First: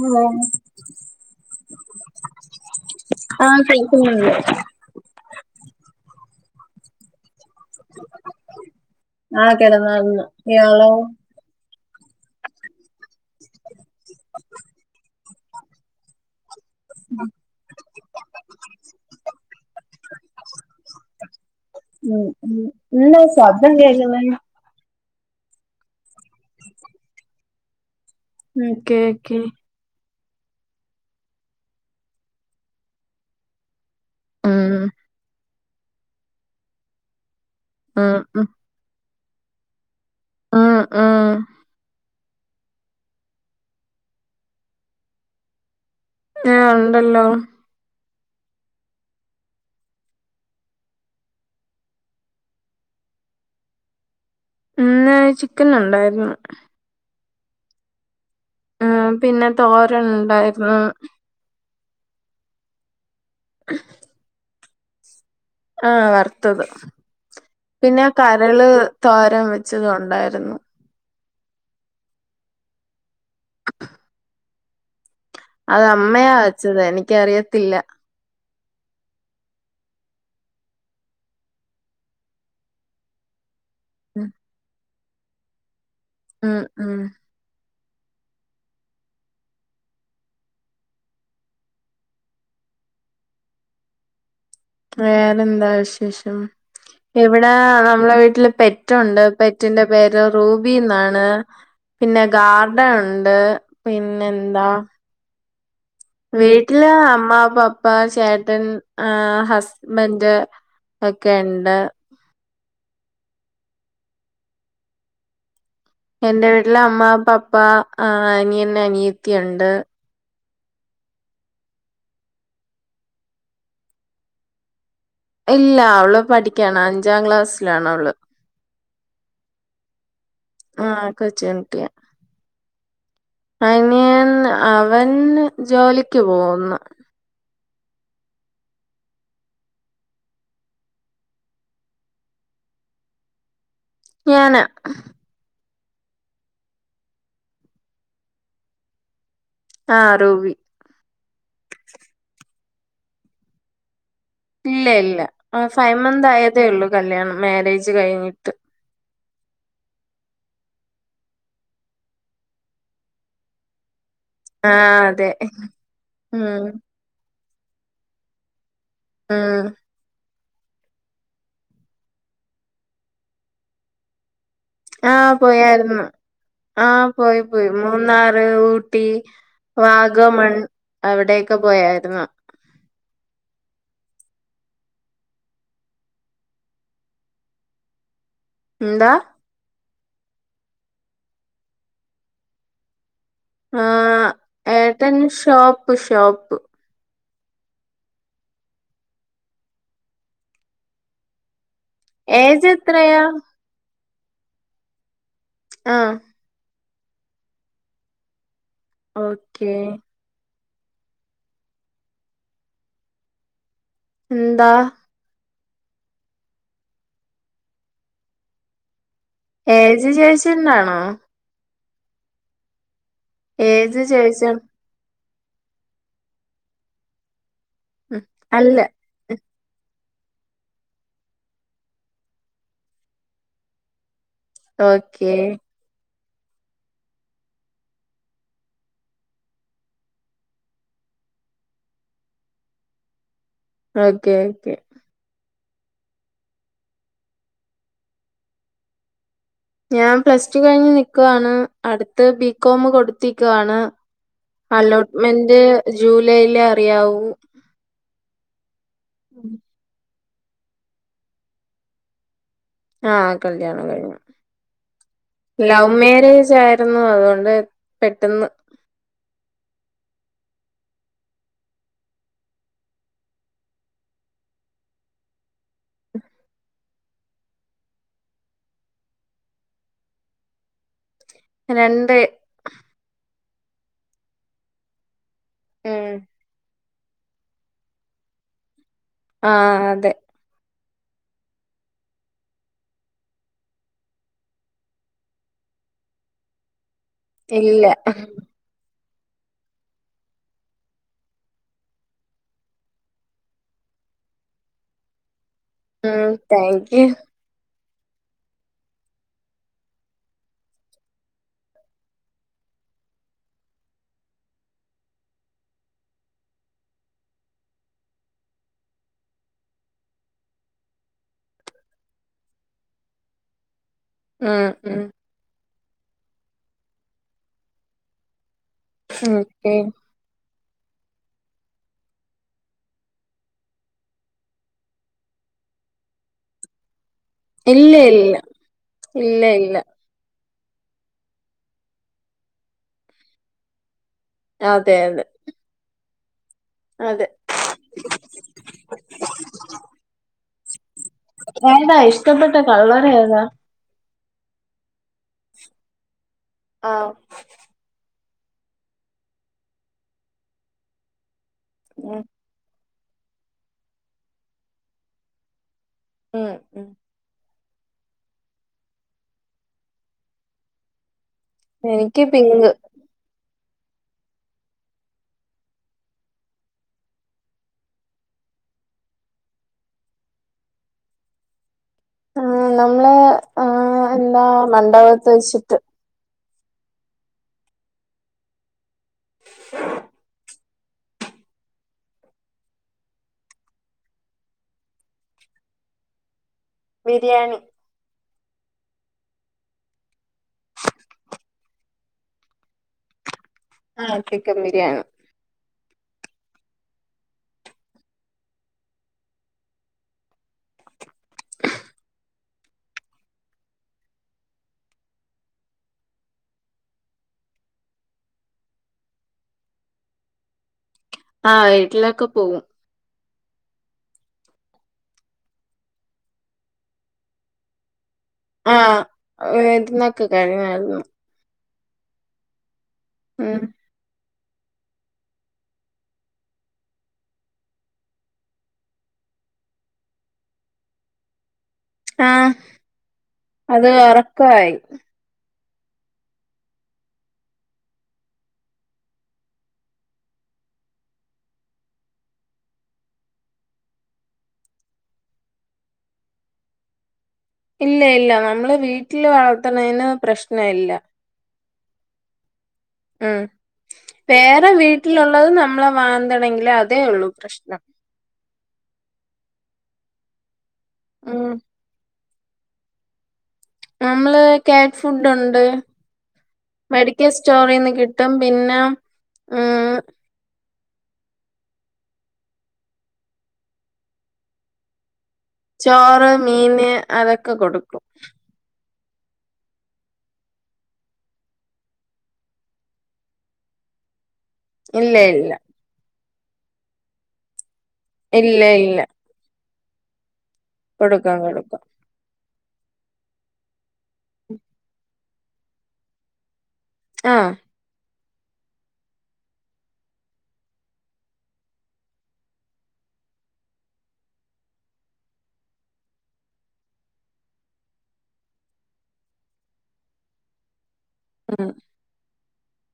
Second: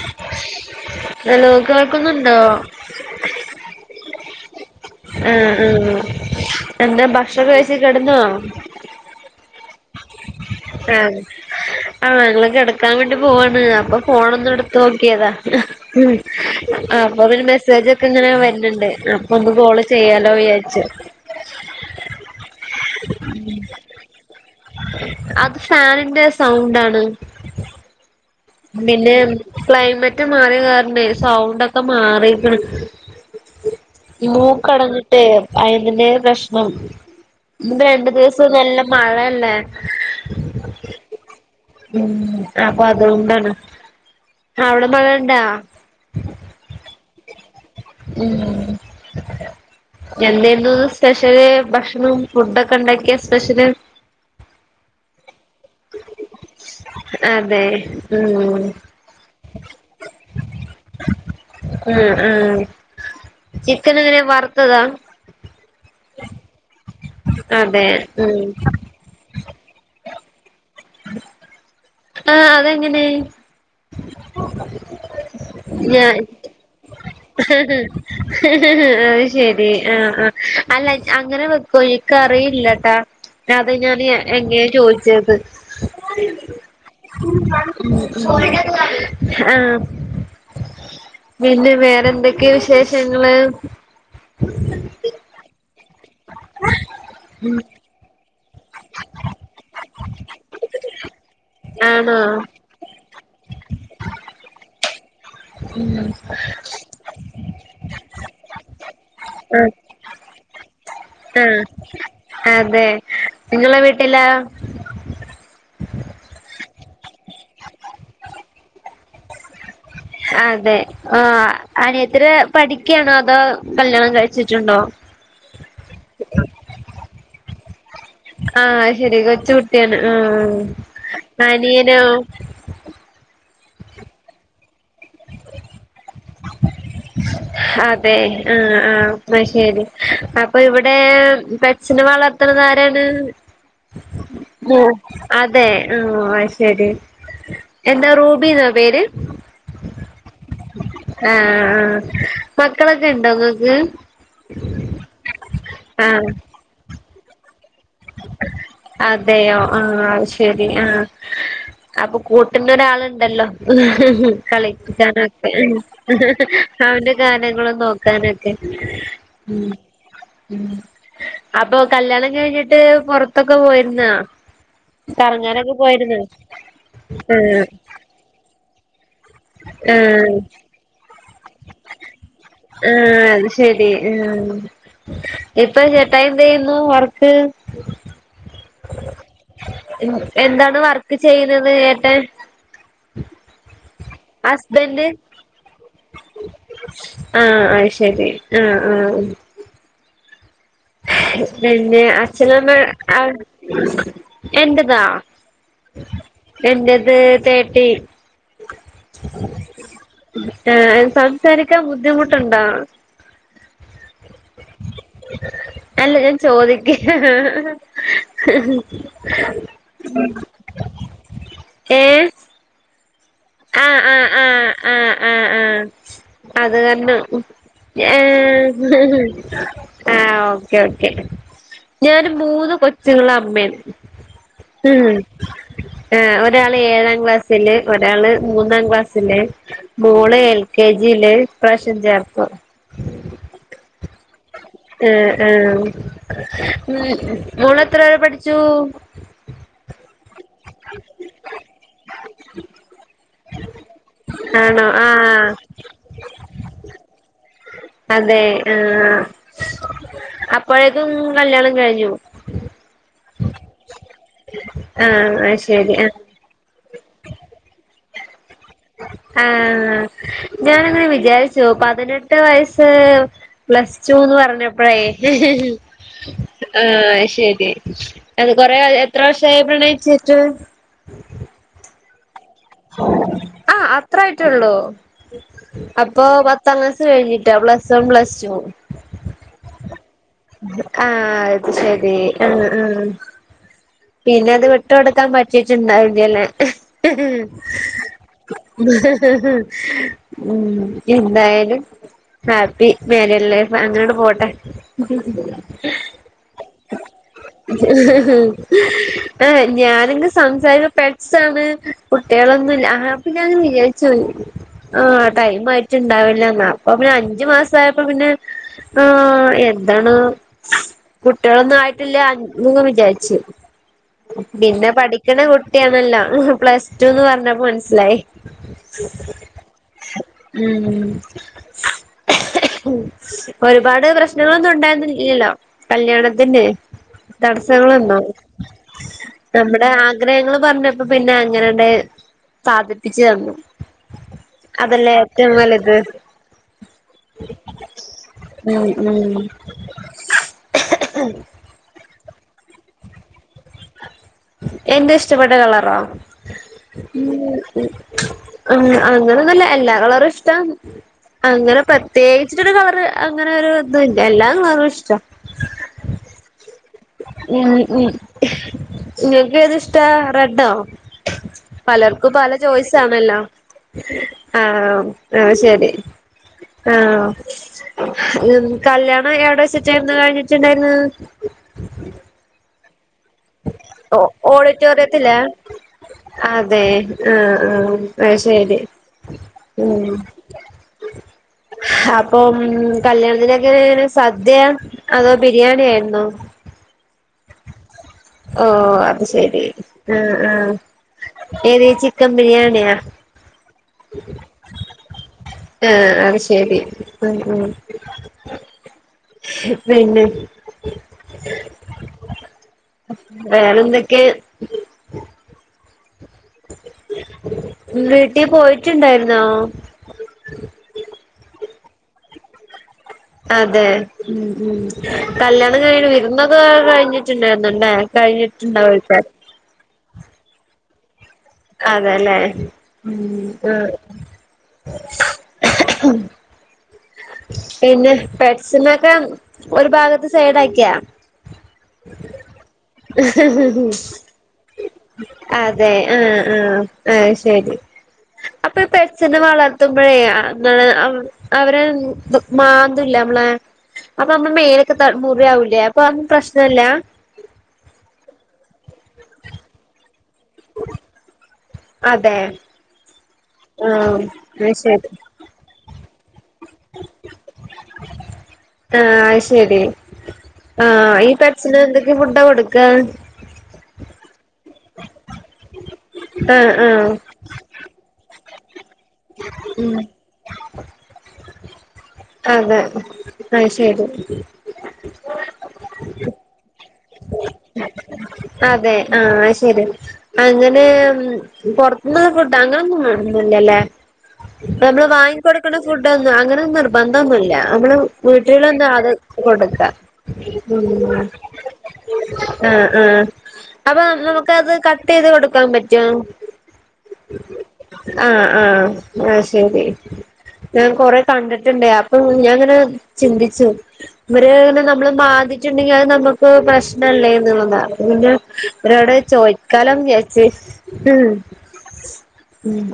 Hello hello കേൾക്കുന്നുണ്ടോ? ആഹ് കേൾകുന്നുണ്ട്. ആഹ് ആഹ്. എന്താ ഭക്ഷണൊക്ക കഴിച്ച് കെടന്നോ? ആഹ് കെടന്നാർന്ന്. ആഹ്. ആഹ് ഞങ്ങള് കെടക്കാൻ വേണ്ടി പോവാണ്. അപ്പം ഫോണൊന്ന് ഇട്ത്തോക്ക്യതാ. ആപ്പൊ പിന്നെ മെസ്സേജ് ഒക്കെ ഇങ്ങനെ വര്ന്ണ്ട്. അപ്പൊ ന്ന് കോള് ചെയ്യാലോ വിചാരിച്ച്. ഉം ഉം. എന്താ സബ്ദം കേക്കുന്നെ? അത് ഫാനിന്റെ സൗണ്ടാണ്. ഉം പിന്നെം ക്ലൈമറ്റ് മാറിയ കാരണേ സൗണ്ട് ഒക്കെ മാറീക്ക്ണ്. ഇ ഉം മൂക്കടഞ്ഞിട്ടേ അയതിന്റെ പ്രശ്നം [unintelligible] രണ്ടു ഉം ദിവസം ഉം നല്ല മഴല്ലേ, ഉം ഉം ഉം അപ്പൊ അത് സൗണ്ടാണ്. ആ അവിടെ മഴ ഇണ്ടൊ. ആ ഉണ്ടല്ലോ. ഉം എന്തായിരുന്നു സ്പെഷ്യല്. ഭക്ഷണം ഫുഡൊക്കെ ഇണ്ടാക്കിയ സ്പെഷ്യല്. ഇന്ന് ചിക്കനുണ്ടായിരുന്നു. അതെ ഉം ഉം പിന്നെ തോരനുണ്ടായിരുന്നു. ഉം ഉം ചിക്കൻ എങ്ങനെ വറുത്തതാ. ആഹ് വറുത്തത്. അതെ പിന്നെ ഉം കരള് തോരൻ വെച്ചത് ഉണ്ടായിരുന്നു. ആഹ് അതെങ്ങനെ. അത് അമ്മയാ വെച്ചത് എനിക്കറി ഹ്ഹ്ഹ് അത് ശെരി. ആഹ് ആഹ് അല്ല അങ്ങനെ വെക്കോ ഇക്ക് അറീല്ലട്ട അത് ഞാൻ എങ്ങെയാ ചോയ്ച്ചത്. ഉം ഉം ഉം ആഹ്. പിന്നെ വേറെന്തക്കയാ വിശേഷങ്ങള്. വേറെന്താ വിശേഷം. ഇവടെ നമ്മളെ വീട്ടില് പെറ്റൊണ്ട്. പെ റ്റിന്റെ പേര് റൂബി ഇന്നാണ് ആണോ പിന്നെ ഗാർ ഡൻ ഇണ്ട് പിന്നെ എന്താ. ഉം വീട്ടില് അമ്മ, പപ്പ, ചേട്ടൻ, ആഹ് ആ ഹസ്ബൻ്റ്, ഒക്കെ ആ ഇണ്ട്. അതെ നിങ്ങളെ വീട്ടിലാ. എന്റെ വീട്ടില് അമ്മ, പപ്പ, ആഹ് അനിയൻ, അനിയത്തി, ഉണ്ട്. ആതെ ആഹ് അനിയത്തിരെ പഠിക്കാണോ അതോ കല്യാണം കഴിച്ചിട്ടുണ്ടോ. ഇല്ല അവള് പഠിക്ക്യാണ്. അഞ്ചാം ക്ലാസ്സിലാണ് അവള്. ആഹ് ശെരി. കൊച്ച് കുട്ട്യാണ്. ആഹ്. ആഹ് കൊച്ചു കുട്ടിയാ അനിയനോ. അനിയൻ അവൻ ജോലിക്ക് പോകുന്ന്. അതെ. ആഹ് ആഹ് ശരി. അപ്പൊ ഇവിടെ പെ സിനിമ വളർത്ത്ണതാരാണ് ഞാന് [unintelligible] അതെ. ആഹ് അത് ശെരി. എന്താ റൂബി ഇന്നാ പേര്. ആഹ് റൂബി ആഹ് ആഹ്. മക്കളൊക്കെ ഉണ്ടോ ഇങ്ങക്ക്. ഇല്ല ഇല്ല. ആഹ് ഫൈവ് മന്ത് ആഹ് ആയതേ ഒള്ളു കല്യാണം മേരേജ് കഴിഞ്ഞിട്ട്. അതേയോ. ആഹ് അത് ശെരി ആഹ്. അപ്പൊ കൂട്ടിന്നൊരാള് ഇണ്ടല്ലൊ. ആ അതെ കളിക്ക്ക്കാനൊക്കെ ഉം അവന്റെ കാര്യങ്ങളു നോക്കാന ക്കെ ഉം ഉം. അപ്പൊ കല്യാണം കഴിഞ്ഞി ട്ട് പൊറത്തൊക്കെ പോയിര്ന്നാ. ആഹ് പോയാരുന്നു. ആഹ് പോയി ആഹ് പോയി. മൂ മൂന്നാറ്, ഊട്ടി, ആഹ് വാഗമൺ അവിടെ ഒക്ക പോയാരുന്നു. ആഹ് അത് ശെരി. ഉം ഇപ്പം ചേട്ടായി എന്ത് ചെയ്യുന്നു വർക്ക് ഇന്താ എൻ എന്താണ് വർക്ക് ചെയ്യുന്നത് ഏട്ടൻ. ആഹ് ഹസ്ബൻഡ് ഏട്ടൻ ഷോപ്പ് ഷോപ്പ് ആഹ് അയ് ശെരി ആഹ് ആഹ് പിന്നെ അച്ഛനും ഏജ് എത്രയാ അമ്മേം [unintelligible] എൻ്റതാ ആ എൻ്റത് തേട്ടീ ഓക്കേ ഏഹ് സംസാരിക്കാൻ ബുദ്ധിമുട്ട് ണ്ടോ? ന്താ? അല്ല ഞാൻ ചോദിക്കയാ ഏജ് ചോയിച്ചൊണ്ടാണോ? ഏഹ് ആഹ് ഏജ് ആഹ് ചോയിച്ചോ ആഹ് ആഹ് ആഹ് ആഹ് അത് കരണം ഞാ അല്ല ആഹ് ആഹ്ഓക്കെ ഓക്കെ ഞാന് മൂന്ന് കൊച്ചുങ്ങള അമ്മേണ്. ഉം ഓക്കെ ആഹ് ഒരാള് ഏഴാം ക്ലാസ്സില് ഒരാള് മൂന്നാം ക്ലാസിലെ മോള് എൽ കെ ജി ല് ഇപ്രാവശ്യം ചേർത്തു. ഓക്കെ ആഹ് ആഹ് ഉം മോളെത്ര വരെ പഠിച്ചു? ഞാം പ്ലസ് ടു കഴിഞ്ഞ് നിക്കുകാണ് അടുത്തഅ് ബി കോമ് കൊടുത്തിക്കുകാണ്. ആണോ ആഹ് അലോട്ട്മെന്റ് ജൂലൈലേ അറിയാവൂ. അതെ ആഹ് അപ്പൊഴേക്കും കല്യാണം കഴിഞ്ഞു. ആഹ് കല്യാണം കയിഞ്ഞു. ആഹ് അത് ലൗ ശരി ആഹ് മേരേജാ. ര്ന്നു അത് കൊണ്ട് പെട്ടെന്ന് ആഹ് ഞാനങ്ങനെ വിചാര്ച്ചു പതിനെട്ട് വയസ്സ് പ്ലസ് ടുന്ന് പറഞ്ഞപ്പഴേ ആഹ് ശരി അത് കൊറെ എത്ര വർഷായി പ്രണയിച്ച്ട്ട്? രണ്ട്. ആഹ് അത്രായിട്ടൊള്ളൂ. ഉം അപ്പൊ പത്താം ക്ലാസ് സ് കയ്ഞ്ഞിട്ടൊ പ്ലസ് വൺ പ്ലസ് ടു ആഹ് അതെ ആഹ് അത് ശരി അ അ പിന്നത് വിട്ട് കൊട്ക്കാൻ പറ്റീട്ട്ണ്ടാവില്ലലേ. ഇല്ല ഉം ഇന്തായാലും ഹാപ്പി മാരീഡ് ലൈഫ് അങ്ങനാണ്ട് പോട്ടെ ആഹ് താങ്ക് യൂ. ആഹ് ഞാനങ് സംസാരി പെറ്റ്സാണ് കുട്ട്യളൊന്നുല്ല ആഹാ അപ്പ ഞാനങ്ങ് വിചാരിച്ചോയി ആഹ് ടൈമായിട്ട്ണ്ടാവില്ലാന്ന് അപ്പൊ പിന്നെ അഞ്ച് മാസയപ്പൊ പിന്നെ ആഹ് എന്താണ് കുട്ട്യളൊന്നും ആയിട്ടില്ല ങ്ങ് വിചാര്ച്ച്. ഉം പിന്നെ ഉം പഠിക്ക്ണ കുട്ട്യാണല്ലോ പ്ലസ് ടുന്ന് പർഞ്ഞപ്പോ മൻസ്സിലായി. ഓക്കെ ഉം ഒര്പാട് പ്രശ്നങ്ങളൊന്നുണ്ടായിര്ന്നില്ലല്ലോ കല്ല്യാണത്തിന്ന്? ഇല്ല തടസ്സങ്ങളുണ്ടോ? ഇല്ല ഇല്ല ഇല്ല നമ്മുടെ ആഗ്രഹങ്ങള് പർഞ്ഞപ്പൊ പിന്നെ അങ്ങനാണ്ട് സാധിപ്പിച്ച് തന്നു. അതെ അതല്ലേ അതെ ഏറ്റവും വലുത്. അതെ ഉം ഉം ഏതാ ഇഷ്ടപ്പെട്ട കളറേതാ? എന്റെ ഇഷ്ടപ്പെട്ട കളറോ? ആഹ് ഉം അ അങ്ങനൊന്നുല്ല എല്ലാ കളറുഷ്ടാന്ന് അങ്ങനെ ഉം പ്രത്യേ കിച്ച്ട്ടൊര് കളറ് അങ്ങനൊര് ഇതില്ല എല്ലാ കളറുഷ്ട ഉം ഉം ഉം ഉം ഇങ്ങക്കേത്ഷ്ടാ റെഡോ? എനിക്ക് പലർക്കും പല പിങ്ക് ചോയ്സാണല്ലോ ആഹ് അഹ് ശരി ആഹ് എ കല്യാണം എവിടെ വെച്ചിട്ടായിര്ന്നു കയ്ഞ്ഞിട്ട്ണ്ടായിര്ന്നത്? ആഹ് നമ്മളെ ആ ഓ എന്താ മണ്ഡപത്ത് ഓഡിറ്റോറിയത്തിലാ വെച്ചിട്ട് അതെ ആഹ് ആഹ് അഹ് ശരി ഉം അപ്പം കല്യാണത്തിനൊക്കെങ്ങനേണ് സദ്യ അതോ ബിരിയാണി ആയിര്ന്നോ? ബിരിയാണി ഓഹ് അത് ശരി ആഹ് ആഹ് ഏത് ചിക്കൻ ബിരിയാണിയാ? ആഹ് ചിക്കൻ ബിരിയാണി ആഹ് അത് ശരി ആഹ് ആഹ് പിന്നെ വേറെന്തൊക്കെ? വീട്ടി പോയിട്ട്ണ്ടായിര്ന്നോ? ആഹ് വീട്ടിലൊക്കെ പോവും അതെ ഉം ഉം കല്യാണം കഴിഞ്ഞ് വിര്ന്നൊക്കെ കഴിഞ്ഞിട്ട്ണ്ടായിരുന്നുല്ലേ കഴിഞ്ഞി ആഹ് വിര്ന്നൊക്കെ കഴിഞ്ഞാര്ന്നു അതേല്ലേ? ഉം പിന്നെ പെറ്റ്സിന്നൊക്കെ ഒരു ഭാഗത്ത് സൈടാക്കിയാ? ആഹ് അവര് ഒറക്കവായി അതെ ആഹ് ആഹ് അയ്ശരി അപ്പം ഈ പെറ്റ്സിനെ വളർത്തുമ്പഴേ, എന്താണ് അവര് ന്ത്‌ മാന്തില്ലെ നമ്മളെ? അപ്പൊ അമ്മളെ മേലൊക്കെ ത മുറിയാവൂലേ അപ്പതൊന്നും പ്രശ്നല്ല ഇല്ലയില്ല നമ്മള് വീട്ടില് വളർത്തണേന് പ്രശ്ന ഇല്ല അതെ ആഹ് ആ വേറെ അത് ശരി വീട്ടിലുള്ളത് നമ്മളെ മാന്തണെങ്കില് അതേ ഒള്ളൂ പ്രശ്നം ആഹ് അയ്ശരി ആഹ് ഈ ഉം പെറ്റ്സിന് ക എന്ത്‌ ഫുഡ കൊടുക്ക? നമ്മള് കാറ്റ് ഫുഡുണ്ട് ആഹ് ആഹ് മെഡിക്ക സ്റ്റോളിന്ന് കിട്ടും പിന്നെ ഉം അതെ അയ്ശരി ചോറ് മീന് അതൊക്കെ കൊടുക്കും അതെ ആഹ് അഹ്ശരിയാണ് അങ്ങനെ പൊർത്ത്ന്ന് ഫുഡ് അങ്ങനൊന്നും വേണംന്നില്ലല്ലേ? നമ്മള് ഇല്ല ഇല്ല വാങ്ങിക്കൊട്ക്ക്ണ ഫുഡൊന്നും അങ്ങനെ നിർബന്ധൊന്നുല്ല. നമ്മള് ഇല്ല വീട്ടിലെന്താ ഇല്ല അത് കൊടുക്കാ. കൊടുക്കാം കൊടുക്കാം ആഹ് ആഹ്. അപ്പൊ നമുക്കത് കട്ടെയ്ത് കൊടുക്കാൻ പറ്റോ? ആഹ് ആഹ് ആഹ് അയ്ശേരി. ഞാൻ കൊറേ കണ്ടിട്ടുണ്ടേയ്. അപ്പൊ ഞാൻങ്ങനെ ചിന്തിച്ചു. വര്ങ്ങനെ നമ്മളെ മാന്തീട്ടുണ്ടെങ്കി അത് നമുക്ക് പ്രശ്നല്ലേന്ന്ള്ളത്. പിന്നെ വ്രോടെ ചോയ്ക്കാലോന്ന് വിചാരിച്ച്. ഉം ഉം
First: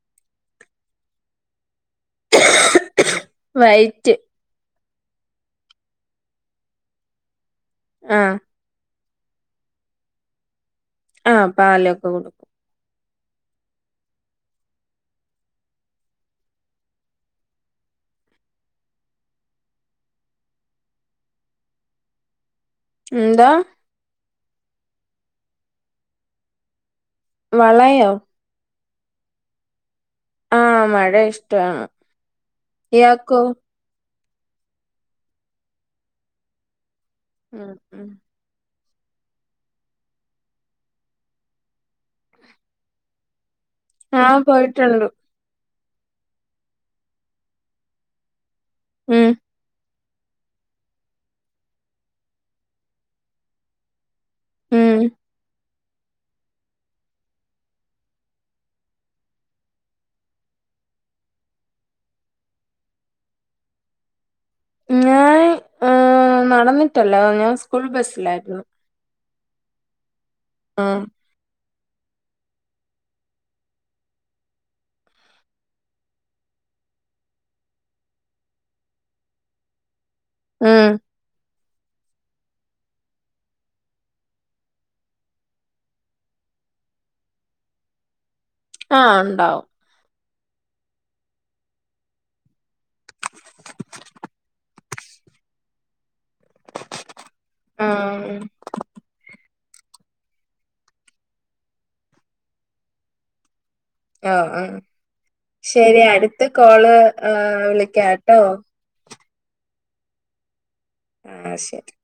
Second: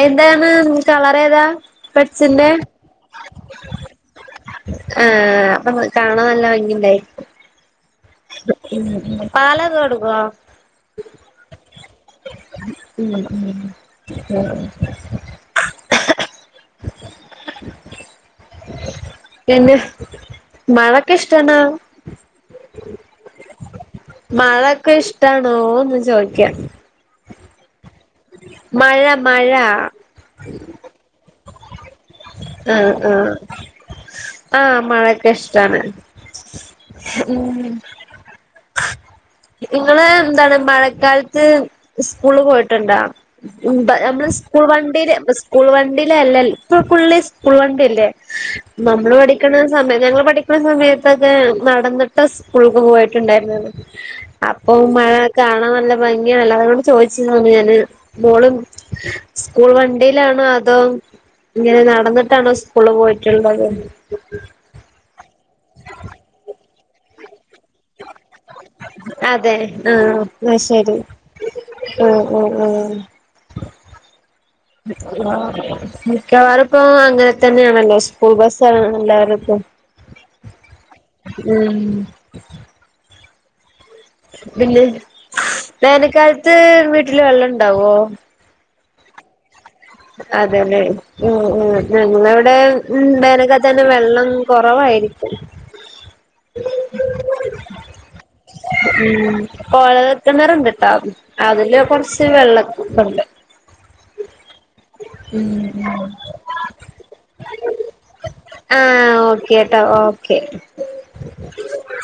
എയ്ന്താണ് കളറേതാ.? പെട്സിന്റെ വൈറ്റ് ഏഹ് അപ്പൊ കാണാ നല്ല ഭംഗിണ്ടായിര്ക്കും. ആഹ് പാലൊക്കെ കൊട്ക്കോ? ആഹ് പാലൊക്കെ കൊടു ഉം പിന്നെ മഴക്കിഷ്ടണാ. എ ന്താ മഴൊക്കിഷ്ടാണോന്ന് ചോയ്ക്കാ. വളയോ മഴ മഴ ആഹ് മഴ ഇഷ്ടാണ്. ആഹ് ആഹ് ഇയാക്കോ ആഹ് മഴൊക്കിഷ്ടാണ്. ഉം ഇങ്ങള് ന്താണ് മഴക്കാല്ത്ത് സ്കൂളി പോയിട്ടുണ്ടാ? അമ്മള് ആഹ് സ്കൂൾ പോയിട്ടുണ്ട് വണ്ടീല് പ്പ സ് സ്കൂൾ വണ്ടീലല്ല. പ്പ ഫുള്ള് ഇസ്കൂൾ വണ്ടീലല്ലേ. നമ്മള് ഉം പഠിക്കണ സമയ ഞങ്ങള് പഠിക്ക്ണ സമയത്തൊക്കെ നടന്നിട്ട സ്കൂൾക് പോയിട്ടുണ്ടായിര്ന്നത്. അപ്പൊ ഉം മഴ കാണാൻ നല്ല ഭംഗിയാണല്ല. അതുകൊണ്ട് ചോദിച്ചതാണ് ഞാന്. മോള് സ്കൂൾ വണ്ടീലാണോ.? അതോ ഇങ്ങനെ നടന്നിട്ടാണോ സ്കൂള്ല് പോയിട്ടുള്ളത്. ഞാൻ ഏഹ് നടന്നിട്ടല്ല. ഞാ അതെ ആഹ് അത്ശരി. ആഹ് ഉം ഉം ഉം ആഹ്. മിക്കവാറിപ്പോ അങ്ങനെ തന്നെയാണല്ലോ സ്കൂൾ ബസ്സാണ് എല്ലായിടത്തും. ഉം ഉം പിന്നെ വേനക്കാലത്ത് വീട്ടില് വെള്ളണ്ടാവോ? ആഹ് ണ്ടാവും. അതെല്ലെ. ഉം ഉം ഞങ്ങളിവിടെ ഉം വേനൽക്കലത്ത് തന്നെ വെള്ളം കുറവായിരിക്കും. ഉം ആഹ്. ഉം കോഴൽക്കിണറുണ്ട്ട്ടോ അതില് കൊറച്ച് വെള്ളക്കണ്ട്. ആഹ് ആഹ് ഉം ശരി അടുത്ത കോള് വിളിക്കാട്ടോ. ആഹ് ഓക്കെ ട്ടോ ഓക്കെ. ആഹ് ശരി